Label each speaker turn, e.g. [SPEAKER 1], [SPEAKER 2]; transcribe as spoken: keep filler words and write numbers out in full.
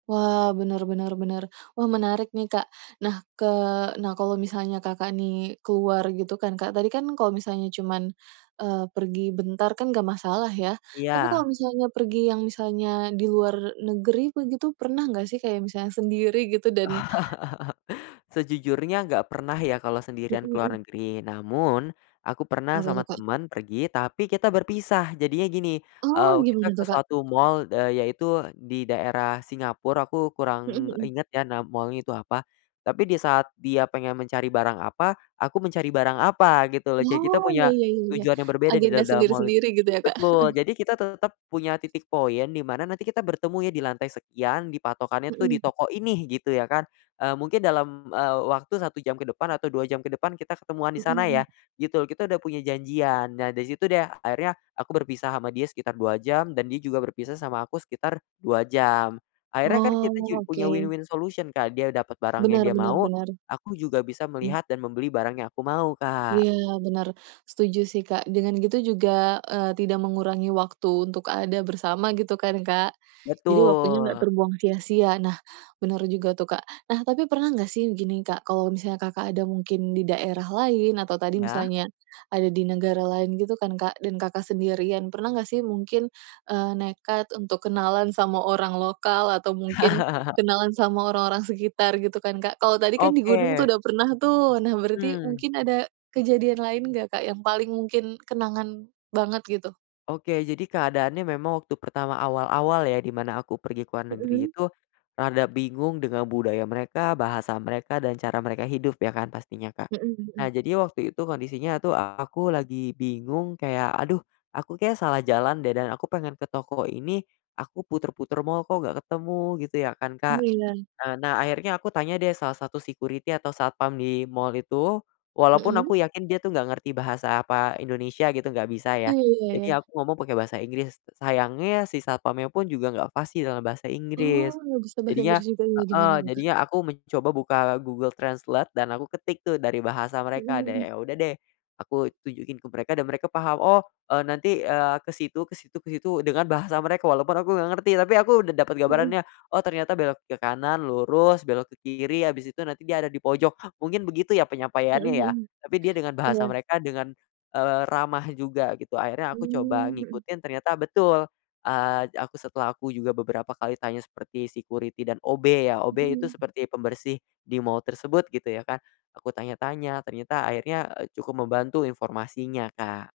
[SPEAKER 1] Wah, benar benar benar. Wah, menarik nih, Kak. Nah, ke nah, kalau misalnya Kakak nih, keluar gitu kan, Kak, tadi kan kalau misalnya cuman, eee, pergi bentar kan nggak masalah ya. Tapi kalau
[SPEAKER 2] Iya.
[SPEAKER 1] misalnya pergi, yang misalnya, di luar negeri begitu, pernah nggak sih, kayak misalnya sendiri, gitu? Dan
[SPEAKER 2] Sejujurnya nggak pernah ya, kalau
[SPEAKER 1] Mhm
[SPEAKER 2] sendirian ke luar
[SPEAKER 1] mhm.
[SPEAKER 2] negeri. Namun, aku pernah
[SPEAKER 1] Apa tuh,
[SPEAKER 2] sama
[SPEAKER 1] Kak?
[SPEAKER 2] temen pergi, tapi kita berpisah. Jadinya gini,
[SPEAKER 1] Oh,
[SPEAKER 2] eee, kita
[SPEAKER 1] gimana
[SPEAKER 2] ke
[SPEAKER 1] tuh, Kak?
[SPEAKER 2] suatu mall, eee, yaitu di daerah Singapore, aku
[SPEAKER 1] Mhm
[SPEAKER 2] kurang
[SPEAKER 1] mhm.
[SPEAKER 2] inget ya, nama mall-nya itu apa. Tapi di saat dia pengen mencari barang apa, aku mencari barang apa, gitu lho. Jadi kita
[SPEAKER 1] Oh, iya
[SPEAKER 2] punya
[SPEAKER 1] iya iya iya.
[SPEAKER 2] tujuan yang berbeda di
[SPEAKER 1] Agenda
[SPEAKER 2] da dalam mall itu.
[SPEAKER 1] sendiri-sendiri, gitu ya, Kak?
[SPEAKER 2] Betul, jadi kita tetep punya titik point, di mana nanti kita bertemu ya di lantai sekian, di patokannya tuh di
[SPEAKER 1] Mhm.
[SPEAKER 2] toko ini, gitu ya, kan. Eee, mungkin dalam, eee, waktu satu jam ke depan atau dua jam ke depan kita ketemuan di
[SPEAKER 1] Mhm
[SPEAKER 2] sana ya,
[SPEAKER 1] mhm.
[SPEAKER 2] gitu lho, kita udah punya janjian. Nah, dari situ deh, akhirnya aku berpisah sama dia sekitar dua jam dan dia juga berpisah sama aku sekitar dua jam. Akhirnya kan kita
[SPEAKER 1] Oh,
[SPEAKER 2] juga punya
[SPEAKER 1] oke.
[SPEAKER 2] win-win solution, Kak, dia dapet barang yang
[SPEAKER 1] Benar
[SPEAKER 2] dia
[SPEAKER 1] benar
[SPEAKER 2] mau,
[SPEAKER 1] benar.
[SPEAKER 2] aku juga bisa
[SPEAKER 1] Mmm.
[SPEAKER 2] melihat dan membeli barang yang aku mau, Kak.
[SPEAKER 1] Ya, benar. Setuju sih, Kak. Dengan gitu juga, eee, tidak mengurangi waktu untuk ada bersama, gitu kan, Kak? Jadi waktunya nggak
[SPEAKER 2] Betul.
[SPEAKER 1] terbuang sia-sia. Nah, benar juga tuh, Kak. Nah, tapi pernah nggak sih, begini, Kak, kalau misalnya Kakak ada mungkin di daerah lain, atau tadi
[SPEAKER 2] Iya.
[SPEAKER 1] misalnya ada di negara lain, gitu kan, Kak, dan Kakak sendirian, pernah nggak sih, mungkin, eee, nekat untuk kenalan sama orang lokal atau mungkin kenalan sama orang-orang sekitar, gitu kan, Kak? Kalau tadi kan di gunung
[SPEAKER 2] Oke.
[SPEAKER 1] tuh, udah pernah tuh. Nah, berarti
[SPEAKER 2] Mhm.
[SPEAKER 1] mungkin ada kejadian lain nggak, Kak, yang paling mungkin kenangan banget, gitu?
[SPEAKER 2] Oke, jadi keadaannya memang waktu pertama awal-awal ya, di mana aku pergi ke luar negeri
[SPEAKER 1] Mhm.
[SPEAKER 2] itu, rada bingung dengan budaya mereka, bahasa mereka, dan cara mereka hidup, ya kan pastinya Kak.
[SPEAKER 1] Mhm
[SPEAKER 2] Nah,
[SPEAKER 1] mhm.
[SPEAKER 2] jadi waktu itu kondisinya tuh aku lagi bingung, kayak, aduh, aku kayaknya salah jalan deh, dan aku pengen ke toko ini, aku puter-puter mall, kok nggak ketemu gitu, ya kan,
[SPEAKER 1] Oh,
[SPEAKER 2] Kak.
[SPEAKER 1] iya?
[SPEAKER 2] Eee, nah, akhirnya aku tanya deh salah satu security atau satpam di mall itu, walaupun
[SPEAKER 1] Mhm.
[SPEAKER 2] aku yakin dia tuh nggak ngerti bahasa apa, Indonesia gitu, nggak bisa
[SPEAKER 1] Ah,
[SPEAKER 2] ya.
[SPEAKER 1] iya,
[SPEAKER 2] Jadi
[SPEAKER 1] ya.
[SPEAKER 2] aku ngomong pakai bahasa Inggris. Sayangnya si satpamnya pun juga nggak fasih dalam bahasa
[SPEAKER 1] Oh,
[SPEAKER 2] Inggris.
[SPEAKER 1] nggak bisa bahasa
[SPEAKER 2] Jadinya
[SPEAKER 1] Inggris juga,
[SPEAKER 2] heeh,
[SPEAKER 1] gimana tuh, Kak?
[SPEAKER 2] jadinya aku mencoba buka Google Translate dan aku ketik tuh, dari bahasa
[SPEAKER 1] Mhm
[SPEAKER 2] mereka. Dan
[SPEAKER 1] mhm.
[SPEAKER 2] ya udah deh, aku tunjukin ke mereka dan mereka paham, "Oh, eee, nanti, eee, ke situ ke situ ke situ," dengan bahasa mereka, walaupun aku enggak ngerti. Tapi aku udah dapet
[SPEAKER 1] Mhm.
[SPEAKER 2] gambarannya, oh ternyata belok ke kanan, lurus, belok ke kiri, habis itu nanti dia ada di pojok. Mungkin begitu ya,
[SPEAKER 1] Mhm
[SPEAKER 2] penyampaiannya ya.
[SPEAKER 1] mhm,
[SPEAKER 2] Tapi dia dengan bahasa
[SPEAKER 1] iya.
[SPEAKER 2] mereka dengan, eee, ramah juga, gitu. Akhirnya aku coba
[SPEAKER 1] Mmm, mhm.
[SPEAKER 2] ngikutin, ternyata betul. Eee, aku setelah aku juga beberapa kali tanya seperti security dan OB ya, OB itu
[SPEAKER 1] Mhm.
[SPEAKER 2] seperti pembersih di mall tersebut, gitu ya kan, aku tanya-tanya, ternyata akhirnya, eee, cukup membantu informasinya, Kak.